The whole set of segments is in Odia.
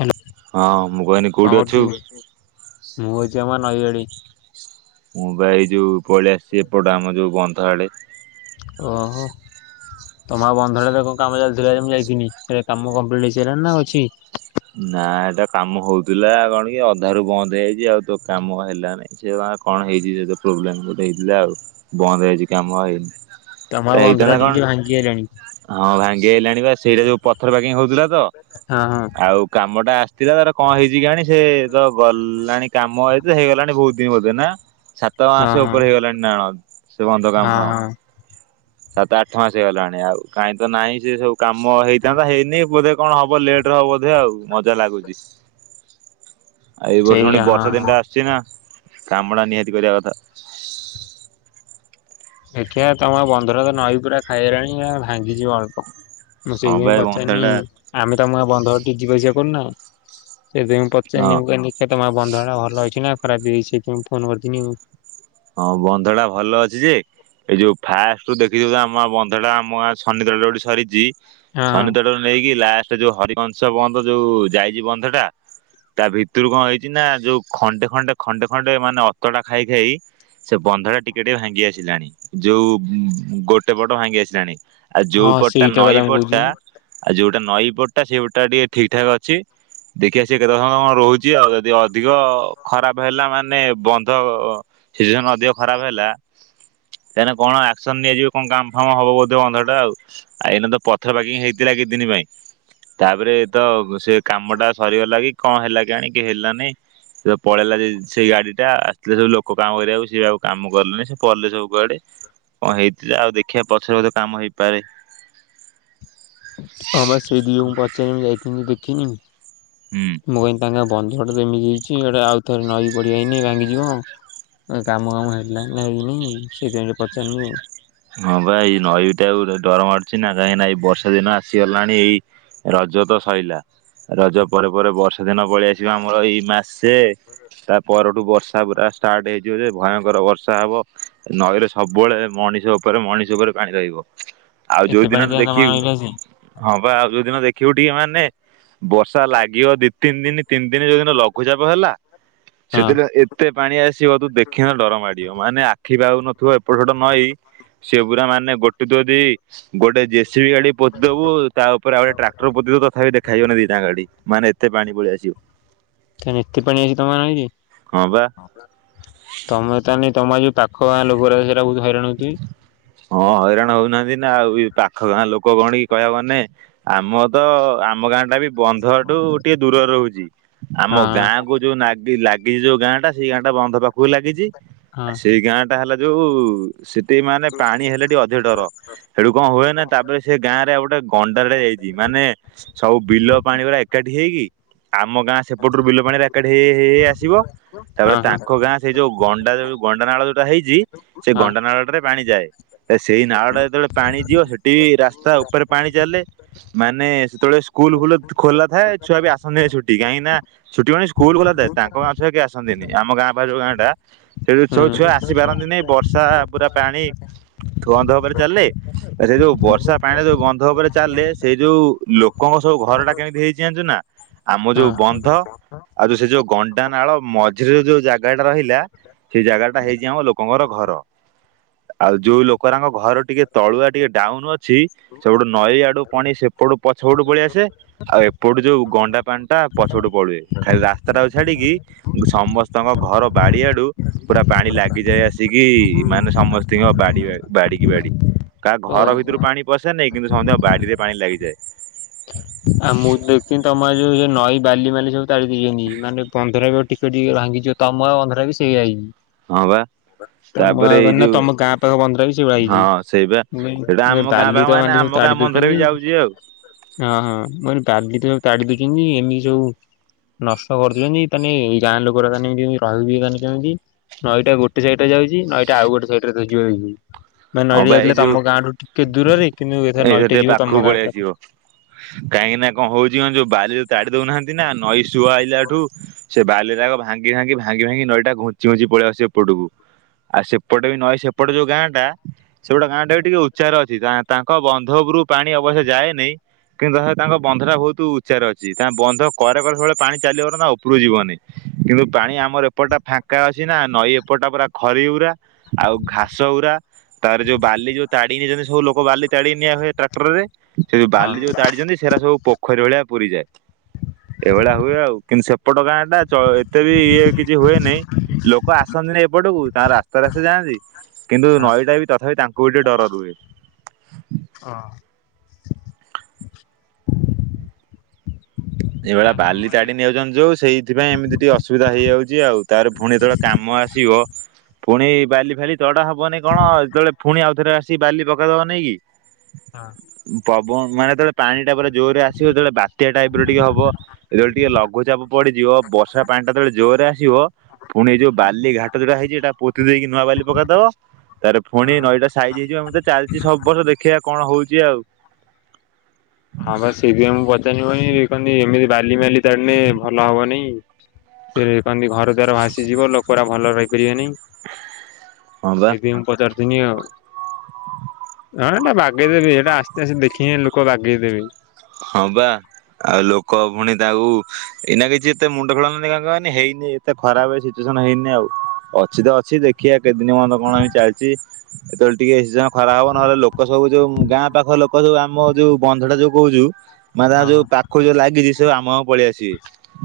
ହାଲୋ ହଁ ମୁଁ କହିନି କୋଉଠି କଣ ଅଛୁ? କରୁଛୁ ମୁଁ ଅଛି ଆମ ନଈ ଆଡେ। ମୁଁ ବା ଏଇ ଯୋଉ ପଳେଇ ଆସିଛି ଏପଟ ଆମ ଯୋଉ ବନ୍ଧ ଆଡେ। ଓହୋ। ତମ ଆଉ ବନ୍ଧଟା ଯାକ କାମ ଚାଲିଥିଲା ଯେ ମୁଁ ଯାଇଥିନି ସେ କାମ କମ୍ପ୍ଲିଟ୍ ହେଇାସାରିଲାଣି ନା ଅଛି। ନା ଏଟା କାମ ହୋଉଥିଲା କଣ କି ଅଧାରୁୁ ବନ୍ଦ ହେଇଯାଇଛି ଆଉ ତୋ କାମ ହେଲା ନାଇଁ। ସେ କଣ ହେଇଛି ସେ ପ୍ରୋବ୍ଲେମ ଗୋଟେ ହେଇଥିଲା ଆଉ ବନ୍ଦ ହେଇଛି କାମ ହେଇନି। ତମ ଗାଁ ହେଇଥାନ୍ତା ବନ୍ଧ କଣ? ଟିକେ ଭାଙ୍ଗି ଆଇଲାଣି। ହଁ ଭାଙ୍ଗି ଆଇଲାଣି ବା ସେଇଟା ଯୋଉ ପଥର ପାକିଙ୍ଗ ହୋଉଥିଲା ତ ହଁ ହଁ ଆଉ କାମ ଟା ଆସିଥିଲା ତାର କଣ ହେଇଛି କେଆଣି ସେ ତ ଗଲାଣି କାମ ଏଇ ତ ହେଇଗଲାଣି ବହୁତ୍ ଦିନି ବୋଧେ ନା। ସାତ ହଁ ମାସେ ହଁ ଉପରେ ହେଇଗଲାଣି ନା କଣ ସେ ବନ୍ଧ କମ ହଁ ଫାମ। ହଁ। ସାତ ଆଠ ମାସ ହେଇଗଲାଣି ଆଉ କାଇ ତ ନାହିଁ ସେ ସବୁ କାମ ହେଇଥାନ୍ତା ହେଇନି ବୋଧେ କଣ ହବ ଲେଟ୍ ହବ ବଧେ ଆଉ। ମଜା ଲାଗୁଚି। ଆଉ ଏଇ ବର୍ଷ ସେଇ ଫୁଣି ହଁ ବର୍ଷା ହଁ ଦିନଟା ଆସୁଚି ନା କାମଟା ନିହାତି କରିବା କଥା। ଦେଖିବା ତମ ବନ୍ଧୁଟା ତ ନଈ ପୁରା ଖାଇଗଲାଣି ଆଉ ଭାଙ୍ଗିଯିବ ଅଳ୍ପ। ମୁଁ ହଁ ବା ସେଇଥିପାଇଁ ଏ ବନ୍ଧ ପଚାରନି। ଟା ଆମେ ତମଗାଁ ବନ୍ଧରେ ଟିକେ ଯିବା ଆସିବା କରୁନା ସେଥିପାଇ ମୁଁ ହଁ ପଚାରିନି ମୁ କିହୀନି। ସେ ତମ ଗାଁ ବନ୍ଧ ଟା ଭଲ ହେଇଛି ନା ଖରାପ ହେଇଛି ଫୋନ କରିଥିନି। ହଁ ବନ୍ଧ ଟା ଭଲ ଅଛି ଯେ ଏଇ ଯୋଉ ଫାଷ୍ଟେ ରୁ ଦେଖିଥୀବୁ ତ ଆମ ଗାଁ ବନ୍ଧଟା ଆମ ଶନି ତୋଟା ଯୋଉଠି ସରିଛି ହଁ ଶନି ତୋଟାରୁ ନେଇକି ଲାଷ୍ଟେ ଯୋଉ ହରିକଂଶ ବନ୍ଧ ଯୋଉ ଯାଇଛି ବନ୍ଧ ଟା ତା ଭିତରୁ କଣ ହେଇଚି ନା ଯୋଉ ଖଣ୍ଡେ ଖଣ୍ଡେ ଖଣ୍ଡେ ଖଣ୍ଡେ ମାନେ ଅତଡା ଖାଇ ଖାଇ ସେ ବନ୍ଧ ଟା ଟିକେ ଟିକେ ଭାଙ୍ଗି ଆସିଲାଣି ଯୋଉ ଗୋଟେ ପଟ ଭାଙ୍ଗି ଆସିଲାଣି। ଆଉ ଯୋଉ ହଁ ପଟଟା ସେଇଟା କଥା ନଈ ମୁଁ କହୁଛି ପଟଟା ବା ଆଉ ଯୋଉଟା ନଈ ପଟଟା ସେ ପଟା ଟିକେ ଠିକ୍ ଠାକ୍ ଅଛି। ଦେଖି ଆସେ କେତେ ସମ କଣ ରହୁଚି ଆଉ ଯଦି ଅଧିକ ଖରାପ ହେଲା ମାନେ ବନ୍ଧ। ସିଚୁଏସନ୍ ଅଧିକ ଖରାପ ହେଲା ତାହାନେ କଣ ଆକ୍ସନ୍ ନେଇଆଯିବ କଣ କାମ ହଁ ହବ ବୋଧେ ବନ୍ଧଟା ଆଉ ଏଇନା ତ ପଥର ପେକିଙ୍ଗି ହେଇଥିଲା କେତେଦିନ ପାଇଁ ତାପରେ ତ ସେ କାମ ଟା ସରିଗ ଲାକି? କଣ ହେଲା କେଇଆଣିି କି ହେଲାନେହି ସେ ପଳେଇଲା ସେଇ ଗାଡି ଟା ଆସିଥିଲେ ସବୁ ଲୋକ। କ କାମ କରିବାକୁ ସିଏ ଆଉ କାମ କଲେନେହିଁ ସେ ପଲେ ସବୁ କୁଆଡେ। ହଁ ହେଇଥିଲା ଆଉ ଦେଖିବା ପଛରେ ବୋଧେ କାମ ହେଇପାରେ। ହଁ ପା ସେଇ ଦିଜଣଙ୍କୁ ପଚାରିମି ଯାଇଥିନି ଦେଖିନି। ହୁଁ। ମୁଁ କହିନି ତାଙ୍କ ବନ୍ଧଟା ତ ଏମିତି ହେଇଚି ହେଟା ଆଉ ଥରେ ନଈ ବଢିଆଇନେ ଭାଙ୍ଗିଯିବ। ତାଙ୍କ କାମ ଫାମ ହେଇଲା ନା ହେଇନେହିଁ ସେଇଥି ପାଇଁ ଟିକିଏ ପଚାରନି ଆଉ। ହଁ ପା ଏଇ ନଈଟାକୁ ଡର ମାଡୁଚି ନା କାହିଁକି ନା ଏଇ ବର୍ଷା ଦିନ ଆସିଗଲାଣି ଏଇ ରଜ ତ ସରିଲା ରଜ ପରେ ପରେ ବର୍ଷା ଦିନ ପଳିଆସିବ ଆମର ଏଇ ମାସେ। ତା ପରଠୁ ବର୍ଷା ପୁରା ଷ୍ଟାର୍ଟ ହେଇଯିବ ଯେ ଭୟଙ୍କର ବର୍ଷା ହବ ନଈରେ ସବୁବେଳେ ମଣିଷେ ଓ ଉପରେ ମଣିଷେ ଉପରେ ପାଣି ରହିବ ଆଉ ଏତେ ଯୋଉ ପାଣି ଦିନରେ ତାହେଲେ ତମ ଦେଖିବୁ। ନଈକି ଆସିଛି। ହଁ ପା ଆଉ ଯୋଉଦିନ ଦେଖିବୁ ଟିକେ ମାନେ ବର୍ଷା ଲାଗିବ ଦି ତିନି ଦିନି ତିନି ଦିନି ଯୋଉଦିନ ଲଘୁଚାପ ହେଲା ହଁ ସେଥିରେ ଏତେ ପାଣି ଆସିବ ତୁ ଦେଖିନେ ଡର ମାଡିବ ମାନେ ଆଖି ପାଉ ନଥିବ ଏପଟ ସେପଟ ନଇ। ସିଏ ପୁରା ମାନେ ଗୋଟେ ତୁ ଯଦି ଗୋଟେ ଜେ ସି ବିି ଗାଡି ପୋତିଦୋବୁ ତାଉପରେ ଆଉ ଗେଟେ ଟ୍ରାକ୍ଟର ପୋତି ଦୋବୁ ତଥାପି ଦେଖାଯିବନେହିଁ ଦିଟାନାଖା ଗାଡି ମାନେ ଏତେ ପାଣି ପଳିଇ ଆସିବ। ତାହା ନେ ଏତେ ପଣି ଅଛି ତମଗାଁ ନଈରେ? ହଁ ପା। ତମେ ତାହାନେ ତମର ଯୋଉ ପାଖଗାଁ ଲୋକରା ବି ସେରା ବହୁତ୍ ହଇରାଣ ହୋଉଥୁବେ? ହଁ ହଇରାଣ ହଉନାହାନ୍ତି ନା ଆଉ ପାଖ ଗାଁ ଲୋକ କଣ କି କହିବାକୁ ଗନେ ଆମ ତ ଆମ ଗାଁ ଟା ବି ବନ୍ଧଠୁ ଟିକେ ଦୂରରେ ରହୁଛି ଆମ ହଁ ଗାଁ କୁ ଯୋଉ ନାଗି ଲାଗିଚି ଯୋଉ ଗାଁ ଟା ସେଇ ଗାଁ ଟା ବନ୍ଧ ପାଖକୁ ଲାଗିଚି ହଁ ଆଉ ସେଇ ଗାଁ ସେଟା ହେଲା ଯୋଉ ସେଠି ମାନେ ପାଣି ହେଲେ ଟିକେ ଅଧିକ ଡର ସେଠୁ କଣ ହୁଏନା ତାପରେ ସେ ଗାଁ ରେ ଆଉ ଗୋଟେ ଗଣ୍ଡା ଟେ ଯାଇଚି ମାନେ ସବୁ ବିଲ ପାଣି ଗୁଡା ଏକାଠି ହେଇକି ଆମ ଗାଁ ସେପଟରୁ ବିଲ ପାଣିରା ଏକାଠି ହେଇ ହେଇ ହେଇ ହେଇ ଆସିବ ତାପରେ ହଁ ତାଙ୍କ ଗାଁ ସେଇ ଯୋଉ ଗଣ୍ଡା ଯୋଉ ଗଣ୍ଡା ନାଳ ଯୋଉଟା ହେଇଚି ସେଇ ହଁ ଗଣ୍ଡା ନାଳଟରେ ପାଣି ଯାଏ ତ ସେଇ ନାଳଟା ଯେତୋଳେ ପାଣି ଯିବ ହେଠି ବି ରାସ୍ତା ଓପରେ ପାଣି ଚାଲେ ମାନେ ସେତେବେଳେ ସ୍କୁଲୁ ଫୁଲ ଖୋଲା ଥାଏ ଛୁଆ ବି ଆସନ୍ତି ଛୁଟି କାହିଁକିନା ଛୁଟି କଣ କି ସ୍କୁଲ ଖୋଲାଥାଏ ତାଙ୍କ ଗାଁ ଛୁଆ କେହି ଆସନ୍ତିିନି ଆମ ଗାଁ ପାଖରେ ଯୋଉ ଗାଁଟା ସେଠୁ ହଁ ସବୁ ଛୁଆ ହୁଁ ଆସି ପାରନ୍ତିନେଇ ବର୍ଷା ପୁରା ପାଣି ଥୁ ବନ୍ଧ ଓପରେ ଚାଲିଲେ ତ ସେଇ ଯୋଉ ବର୍ଷା ପାଣିରେ ଯୋଉ ଗନ୍ଧ ଉପରେ ଚାଲିଲେ ସେଇ ଯୋଉ ଲୋକଙ୍କ ସବୁ ଘରଟା କେମିତି ହେଇଛିି ଜାଣିଚୁ ନା ଆମ ହଁ ଯୋଉ ବନ୍ଧ ଆଉ ଯୋଉ ସେ ଯୋଉ ଗଣ୍ଡା ନାଳ ମଝିରେ ଯୋଉ ଜାଗାଟା ରହିଲା ସେଇ ଜାଗାଟା ହେଇଚି ଆମ ଲୋକଙ୍କର ଘର। ଆଉ ଯୋଉ ଲୋକ ରାଙ୍କ ଘର ଟିକେ ତଳୁଆ ଟିକେ ଡାଉନ ଅଛି ସେପଟୁ ନଈ ଆଡୁ ପାଣି ସେପଟୁ ପଛ ପଟୁ ପଳେଇଆସେ ଆଉ ଏପଟୁ ଯୋଉ ଗଣ୍ଡା ପାଣିଟା ପଛପଟୁ ପଳୁଏ ଖାଲି ରାସ୍ତାଟାକୁ ଛାଡିକି ସମସ୍ତଙ୍କ ଘର ବାଡିଆଡୁ ପୁରା ପାଣି ଲାଗିଯାଏ ଆସିକି ମାନେ ସମସ୍ତିଙ୍କ ବାଡି ବା ବାଡିକି ବାଡି କାହା ଘର ଓହୋ। ଭିତରୁ ପାଣି ପଶେନେହିଁ କିନ୍ତୁ ସମସ୍ତିଙ୍କ ବାଡିରେ ପାଣି ଲାଗିଯାଏ। ଆଉ ମୁଁ ଦେଖଥିନି ତମର ଏଇ ଯୋଉ ଯୋଉ ନଈ ବାଲି ମାଲି ସବୁ ତାଡି ଦେଇଚନ୍ତି ମାନେ ପନ୍ଦର କେତୋଟି ଭାଙ୍ଗିଯିବ ତମ ଘର ବି ସେଇଆ ହେଇଚି। ହଁ ପା। ତମ ତମ ଗାଁ ପାଖ ମନ୍ଦିର ବି ସେଇଭଳିଆ ହେଇଛି ହଁ ସେଇବା ମୁଁ କହିଲି ସେଇଟା ମୁ ଆମ ଗାଁ ପାଖ ବାଲି ତ ମାନେ ବାଲି ଆମ ଗାଁ ତାଡି ବନ୍ଧରେ ବି ଦୋଉଚନ୍ତି ଯାଉଛି ଆଉ ହଁ ହଁ ମୁଁ କହିଲି ବାଲି ତ ସବୁ ତାଡି ଦୋଉଛନ୍ତି ଏମିତି ସବୁ ନଷ୍ଟ କରୁଚନ୍ତି ତାହେନେ ଏଇ ଗାଁ ଲୋକରା ମାନେ କେମିତି ରହିବି ମାନେ କେମିତି ନଈଟା ଗୋଟେ ସାଇ ଯାଇଚି ନଈଟା ଆଉ ଗୋଟେ ସାଇଡରେ ରହିଯିବ [unintelligible] ମାନେ ହଁ ନଈଟ ବା ଏଇ ଯାଇଥିଲେ ଯୋଉ ତମ ଗାଁଠ ଟିକେ ଦୂରରେ କିନ୍ତୁ ଏଥର ନଈଟା ଯିବ ତମ ଗାଁ ପୁରା କାହିଁକିନା କଣ ହୋଉଚି କଣ ହୋଉଚି କହନି ଯୋଉ ବାରିରୁ କାଢି ଦୋଉନାହାନ୍ତି ନା ନଈ ସୁୁଅ ଆଇଲାଠୁ ସେ ବାଲିରାକ ଭା ଭାଙ୍ଗି ଭାଙ୍ଗି ଭାଙ୍ଗି ଭାଙ୍ଗି ନଈଟା ଘୁଞ୍ଚି ଘୁଞ୍ଚି ପଳି ଆସିବ ଏପଟକୁ। ଆଉ ସେପଟେ ବି ନଇ ସେପଟ ଯୋଉ ଗାଁଟା ସେ ଗୋଟା ଗାଁଟା ବି ଟିକେ ଉଚ୍ଚାରେ ଅଛି ତା ତାଙ୍କ ବନ୍ଧ ଓପରକୁ ପାଣି ଅବଶ୍ୟ ଯାଏନେଇଁ କିନ୍ତୁ ତାଙ୍କ ତାଙ୍କ ବନ୍ଧଟା ବୋହୁତୁ ଉଚ୍ଚାରେ ଅଛି ତା ବନ୍ଧ କରେ କରେ ସବୁବେଳେ ପାଣି ଚାଲିିବ ନା ତାଙ୍କ ଓପରକୁ ଯିବନି। କିନ୍ତୁ ପାଣି ଆମର ଏପଟ ଟା ଫାଙ୍କା ଅଛି ନା ନଈ ଏପଟା ପୁରା ଖରିଉରା। ଆଉ ଘାସଉରା। ତାର ଯୋଉ ବାଲି ଯୋଉ ତାଡି ଦେଇଚନ୍ତି ସବୁ ଲୋକ ବାଲି ତାଡିକି ନିଆ ହୁଏ ଟ୍ରାକ୍ଟରରେ। ସେଇ ଯୋଉ ବାଲି ଯୋଉ ତାଡିଚନ୍ତି ସେରା ସବୁ ପୋଖରୀ ଭଳିଆ ପୁରିଯାଏ। ଏଇଭଳିଆ ହୁଏ ଆଉ କିନ୍ତୁ ସେପଟ ଗାଁଟା ଚ ଏତେ ବି ଇଏ କିଛି ହୁଏ ନେଇ ଲୋ କ ଆସନ୍ତିନି ଏପଟକୁ ତା ରାସ୍ତାରେ ସେ ଯାଆନ୍ତି କିନ୍ତୁ ହଁ ନଈଟା ବି ତଥାପି ତା କୁ ଟିକେ ଡର ରୁହେ। ହଁ। ଏଇଭଳିଆ ବାଲି ତାଡି ନେଇ ଯାଉଚନ୍ତି ଯୋଉ ସେଇଥିପାଇଁ ଏମିତି ଟିକେ ଅସୁବିଧା ହେଇଯାଉଚି ଆଉ ତାର ଫୁଣି ଯେତୋଳେ କାମ ଆସିବ ପୁଣି ଏଇ ବାଲି ଫାଲି ତଡ଼ା ହବନି କଣ ଯେତଳେ ଫୁଣି ଆଉଥରେ ଆସି ବାଲି ପକେଇଦବନି କି [inaudible] ହଁ। ଉଁ ପବନ ମାନେ ଯେତେବେଳେ ପାଣିଟା ପୁରା ଜୋରେ ଆସିବ ଏତେବେଳେ ବାତ୍ୟା ଟାଇ ରେ ଟିକେ ହବ ଯେତେବେଳେ ଟିକେ ଲଘୁଚାପ ପଡିଯିବ ବର୍ଷା ପାଣିଟା ଯେତେବେଳେ ଜୋରେ ଆସିବ ଫୁଣି ଏଇ ଯୋଉ ବାଲି ଘାଟ ଯୋଉଟା ହେଇଚି ଏଇଟା ପୋତି ଦେଇକି ନୂଆ ବାଲି ପକେଇଦବ। ତାରେ ଫୁଣି ନଈଟା ସାଇଜ୍ ହେଇଯିବ ଏମତି ତ ଚାଲଚି ସବୁ ବର୍ଷ ଦେଖିଆ କଣ ହଉଚି ଆଉ। [inaudible] ହଁ ବା ସେଇଥିପାଇଁ ମୁଁ ପଚାରି ‍ବୋନି କହନ୍ତି ଏମିତି ବାଲି ମାଲି ତାରିନେ ଭଲ ହବ ନେଇଁ। ଫେରେ କହନ୍ତି ଘର ଦ୍ୱାର ଭାସିଯିବ ଲୋକଟା ଭଲ ରହିପାରିବେ ହଁ ବା ନେଇଁ ଏଟି ଏମ୍ ପଚାରୁଥିନି ଆଉ ହଁ ଏଇଟା ବାଗେଇ ଦେବି ଏଇଟା ଆସ୍ତେ ଆସ୍ତେ ଦେଖିକି ଲୋକ ବାଗ ଗେଇ ଦେବି। ହଁ ବା ଆଉ ଲୋକ ଫୁଣି ତାକୁ ଏଇନା କିଛି ଏତେ ମୁଣ୍ଡ ଖେଳଉ ନାହାନ୍ତି କାହିଁକି କହନି ହେଇନି ଏତେ ଖରାପ ସିଚୁଏସନ ହେଇନି ଆଉ ଅଛି ତ ଅଛି ଦେ ଖିଆ କେତେଦିନ ପର୍ଯ୍ୟନ୍ତ କଣ ହିଁ ଚାଲଚି। ଯେତେବେଳେ ଟିକେ ସିଚୁଏସନ ଖରାପ ହବ ନହେଲେ ଲୋକ ସବୁ ଯୋଉ ଗାଁ ପାଖ ଲୋକ ସବୁ ଆମ ଯୋଉ ବନ୍ଧ ଟା ଯୋଉ ବୁଝୁ ମାନେ ତା ହଁ ଯୋଉ ହଁ। ପାଖ ଯୋଉ ଲାଗିଚି ସବୁ ଆମ ଗାଁ କୁ ପଳେଇ ଆସିବେ।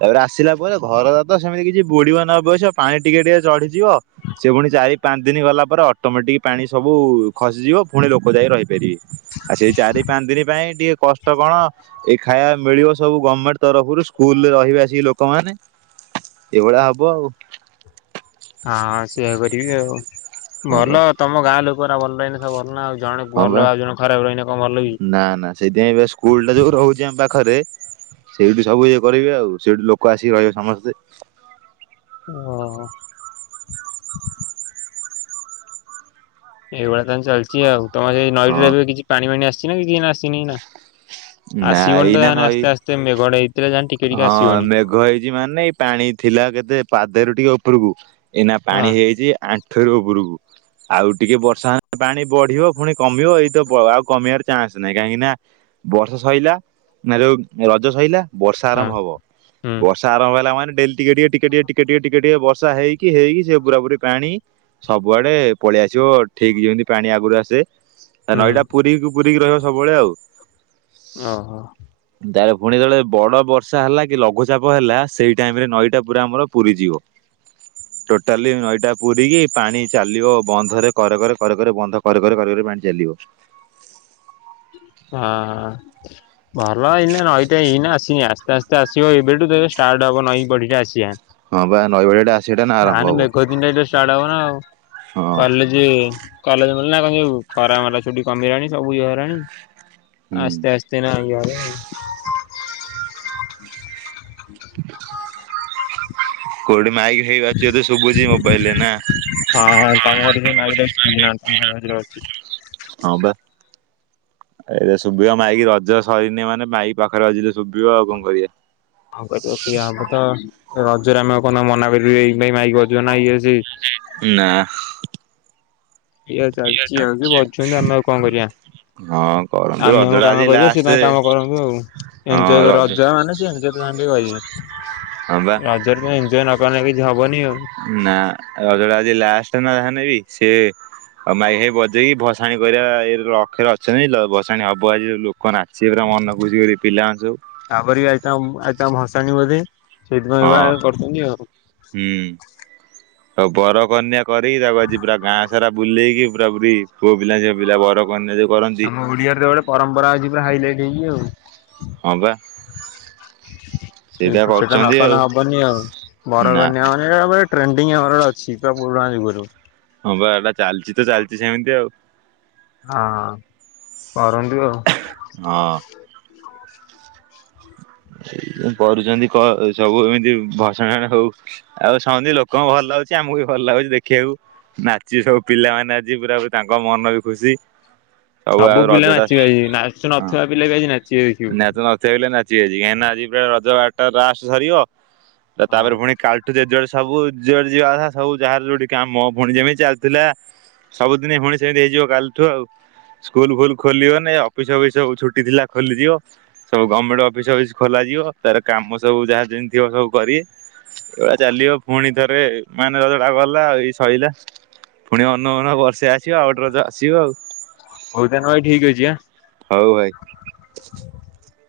ତାପରେ ଆସିଲା ପରେ ଘର ରାତ ସେମିତି କିଛି ବୁଡ଼ିବ ନ ଅବଶ୍ୟ ପାଣି ଟିକେ ଟିକେ ଚଢ଼ିଯିବ। ସେ ଫୁଣି ଚାରି ପାଞ୍ଚ ଦିନି ଗଲା ପରେ ଅଟୋମେଟିକ ପାଣି ସବୁ ଉ ଉ ଖସିଯିବ ଫୁଣି ଲୋକ ଯାଇକି ରହିପାରିବେ। ଆଉ ସେଇ ଚାରି ପାଞ୍ଚ ଦିନି ପାଇଁ ଟିକେ କଷ୍ଟ କଣ ଏଇ ଖାଇଆ ମିଳିବ ସବୁ ଗମେଣ୍ଟ ତରଫରୁ ସ୍କୁଲରେ ରହିବେ ଆସିକି ଲୋକମାନେ ଏଇଭଳିଆ ହବ ଆଉ। ହଁ ସେଇଆ କରିବି ଆଉ ହଁ ବା ଭଲ ତମ ଗାଁ ଲୋକରା ଭଲ ରହିନେ ସବୁ ଭଲ ନା ଆଉ। ଜଣେ ହଁ ଭଲ ବା ଆଉ ଜଣେ ଖରାପ ରହିଲେ କଣ ଭଲ କି? ନା ନା ସେଇଥିପାଇଁ ଏବେ ସ୍କୁଲ ଟା ଯୋଉ ରହୁଚି ଆମ ପାଖରେ ସେଇଠି ସବୁ ଇଏ କରିବେ ଆଉ ସେଇଠି ଲୋକ ଆସିକି ରହିବେ ସମସ୍ତେ। ଓହୋ। ଏଇଭଳିଆ ତାହାନେ ଚାଲିଚି ଆଉ ତମର ସେଇ ନଈ ରେ ହଁ ଏବେ କିଛି ପାଣି ମାଣି ଆସଚି ନା କି କିଛି ନା ଆସିନି ଏଇନା। ନାଇ ନା ଆସିବନି ତ ଏଇନା ଆନେ ନଈ ଆସ୍ତେ ଆସ୍ତେ ମେଘ ଡ଼େଇ ହଁ ମେଘ ହେଇ ଚି ମାନେ ପାଣି ଥିଲା କେତେ ପାଦେରୁ ଟିକେ ଉପରକୁ ଏଇନା ହଁ ପାଣି ହେଇଚି ଆଁଣ୍ଠ ଠୁରୁ ଉପୁରୁକୁ। ଆଉ ଟିକେ ବର୍ଷା ପାଣି ବଢ଼ିବ ଫୁଣି କମିବ ଏଇତ ବ ଆଉ କମିବାର ଚାନ୍ସ ନାହିଁ କାହିଁକି ନା ବର୍ଷ ସଇଲା ନା ଯୋଉ ରଜ ସଇଲା ବର୍ଷା ହଁ ଆରମ୍ଭ ହବ ହୁଁ ବର୍ଷ ତା ଆରମ୍ଭ ହେଲା ମାନେ ଡ଼େଲି ଟିକେ ଟିକେ ଟିକେ ଟିକେ ଟିକେ ଟିକେ ଟିକେ ଟିକେ ବର୍ଷା ହେଇକି ହେଇକି ସେ ପୁରା ପୁରି ପାଣି ସବୁଆଡ଼େ ପଳେଇ ଆସିବ ଠିକି ଯେମିତି ପାଣି ଆଗରୁ ଆସେ। ଏ ହୁଁ ନଈଟା ପୁରିକୁ ପୁରିକି ରହିବ ସବୁବଳେ ଆଉ। ଓହୋ। ତାହେଲେ ଫୁଣି ଯେତବଳେ ବଡ଼ ବର୍ଷା ହେଲା କି ଲଘୁଚାପ ହେଲା ସେଇ ଟାଇମରେ ନଈଟା ପୁରା ଆମର ପୁରିଯିବ। ଟୋଟାଲି ନଈଟା ପୁରିକି ପାଣି ଚାଲିବ ବନ୍ଧରେ କରେ କରେ ବନ୍ଧ କରେ କରେ କରେ ପାଣି ଚାଲିବ। ହାଁ। ଭଲ ଏଇନା ନଈଟେ ଏଇନା ଆସିନି ଆସ୍ତେ ଆସ୍ତେ ଆସିବ ଏବେଠୁ ଦେଖେ ଷ୍ଟାର୍ଟ ହବ ନଈ ବଢ଼ିଟା ଆସିବା। ହଁ ବା ନଈବଢ଼ି ଟା ଆସ୍ ଆନି ମେଘ ଦିନ ଟା ଏଇଠେ ଷ୍ଟାର୍ଟ ହବ ନା ଆଉ। ହଁ। କଲେଜ୍ ଜେ କଲେଜେ ଖୋଲିଲା ଆଉ କଣ ଯିବୁ ଖରା ମରା ଛୁଟି କମିିଲାଣି ସବୁ ଇଏ ହେଲାଣି। ହୁଁ ଆସ୍ତେ ଆସ୍ତେ ଏଇନା ଇଏ ହବ ଆଉ। କୋଉଠି ମାଇକି ହେଇ ବାଜୁଚି ବୋଧେ ଶୁଭୁଚି ମୋବାଇଲରେ ନାଁ। ହଁ ହଁ ତମ ଘର ସେ ମାଇକି ଟା ବି ଶୁଭୁଚି ନାଁ ତମ ଘରେ ଯୋଉଟା ଅଛି। ହଁ ବା। ଏ ଶୁଭିବ ମାଇକି ରଜ ସରିନି ମାନେ ମାଇକି ପାଖରେ ବାଜିଲେ ଶୁଭିବ ଆଉ କଣ କରିବା। ହଁ କରିବ ସେଇଆ ହବ ତ ରଜରେ ଆମେ ଆଉ କଣ ତାଙ୍କୁ ମନା କରିବି ଏଇ ମାଇକି ବଜାଉ ନା ଇଏ ସେଇ। ନା। ଏଇଆ ଚାଲିଛି ଆଉଛି ବଜଉଛନ୍ତି ଆମେ ଆଉ କଣ କରିବା। ହଁ କରନ୍ତୁ ଆମେ ଆମ ରଜଟା କାମ ଆଜି କରିବା ସେ ଲାଷ୍ଟ ତା କାମ କରନ୍ତୁ ଆଉ ଏନଜୟ ରଜ ମାନେ ଏନଜୟ। ହଁ ବା। କହିବେ ରଜରେ ଏଞଜୟ ନକଲେ କିଛି ହବନି ଆଉ। ନା ରଜ ଟା ଆଜି ଲାଷ୍ଟ ନା ଯାହାହେଲେବି ସେ। ଆଉ ମାଇକ ହୋଇ ବଜେଇକି ଭସାଣି କରିବା ଏ ଲକ୍ଷରେ ଅଛନ୍ତି ଭସାଣି ହବ ଆଜି। ଲୋକ ନାଚିବେ ପୁରା ମନ ଖୁସିକରି ପିଲାମାନେ ସବୁ। ତାପରେ ବି ଆଜି ଆଜି ତାଙ୍କ ଭସାଣି ବୋଧେ ସେଇଥିପାଇଁ ହଁ ଏଭଳିଆ କରିଛନ୍ତି ଆଉ। ହୁଁ। ଆଉ ବରକନ୍ୟା କରିକି ତାକୁ ଆଜି ପୁରା ଗାଁ ସାରା ବୁଲେଇକି ପୁରା ପୁରି ପୁଅ ପିଲା ଛୁଆ ପିଲା ବର। [unintelligible] କରନ୍ତି। ଆମ ଓଡିଆରେ ତ ଗୋଟେ ପରମ୍ପରା ଅଛି ପୁରା ହାଇଲାଇଟ ହେଇକି ଆଉ। ହଁ ବା। ସେଇ ସେଇଟା ସେଟା ନ କରୁଛନ୍ତି ଆଉ କଲେ ହବନି ଆଉ ନା ବରକନ୍ୟା। ସୋ ଟ୍ରେଣ୍ଡିଙ୍ଗ ଆମର ଗୋଟେ ଅଛି ପୁରା ପୁରୁଣା ଯୁଗରୁ। ହଁ ବା ଏଟା ଚାଲିଛି ତ ଚାଲିଛି ସେମିତି ଆଉ। ହଁ କରନ୍ତୁ। ହଁ। ଏ କରୁଛନ୍ତି କଣ ସବୁ ଏମିତି ଭସଣି ହଉ। ଆଉ ସମସ୍ତ ଲୋକଙ୍କୁ ଭଲ ଲାଗୁଛି ଆମକୁ ବି ଭଲ ଲାଗୁଛି ଦେଖିବାକୁ। ନାଚି ସବୁ ପିଲାମାନେ ଆଜି ପୁରା ପ ତାଙ୍କ ମନ ବି ଖୁସି। ସବୁ ଆଉ ରଜ ପିଲା ଟା ନାଚିବେ ଆଜି ନାଚୁ ନଥିବା ପିଲା ବି ଆଜି ନାଚିବେ ଦେଖିବୁ। ଯେତେହେଲେ ବି ନାଚିବେ ଆଜି କାହିଁକି ନା ଆଜି ପା ରଜ [unintelligible] ଲାଷ୍ଟ ସରିବ ହଁ ତାପରେ ପୁଣି କାଲି ଜେ ଯୁଆଡେ ସବୁ ଯୁଆଡେ ଯିବା କଥା ସବୁ ଯାହାର ଯୋଉଠି କାମ ପୁଣି ଯେମିତି ଚାଲିଥିଲା। ସବୁ ଦିନି ଫୁଣି ସେମିତି ହେଇଯିବ କାଲିଠୁ ଆଉ। ସ୍କୁଲ ଫୁଲ ଖୋଲିବନି ଅଫିସ ଫଫିସ ସବୁ ଛୁଟି ଥିଲା ଖୋଲିଯିବ ସବୁ ଗଭର୍ଣ୍ଣମେଣ୍ଟ ଅ ଅଫିସ ଫଫିସ ଖୋଲାଯିବ ତାର କାମ ସବୁ ଯାହା ଯେମିତି ଥିବ ସବୁ କରିବେ। ଏଇଆ ଚାଲିବ ପୁଣି ଥରେ ମାନେ ରଜଟା ଗଲା ଆଉ ଏଇ ସଇଲା। ପୁଣି ଅନଉ ଅନଉ ବର୍ଷେ ଆସିବ ଆଉ ଗୋଟେ ରଜ ଆସିବ ଆଉ। ହଉ ତାହେଲେ ଭାଇ ଠିକ ଅଛି ଆଁ। ହଉ ଭାଇ। [unintelligible]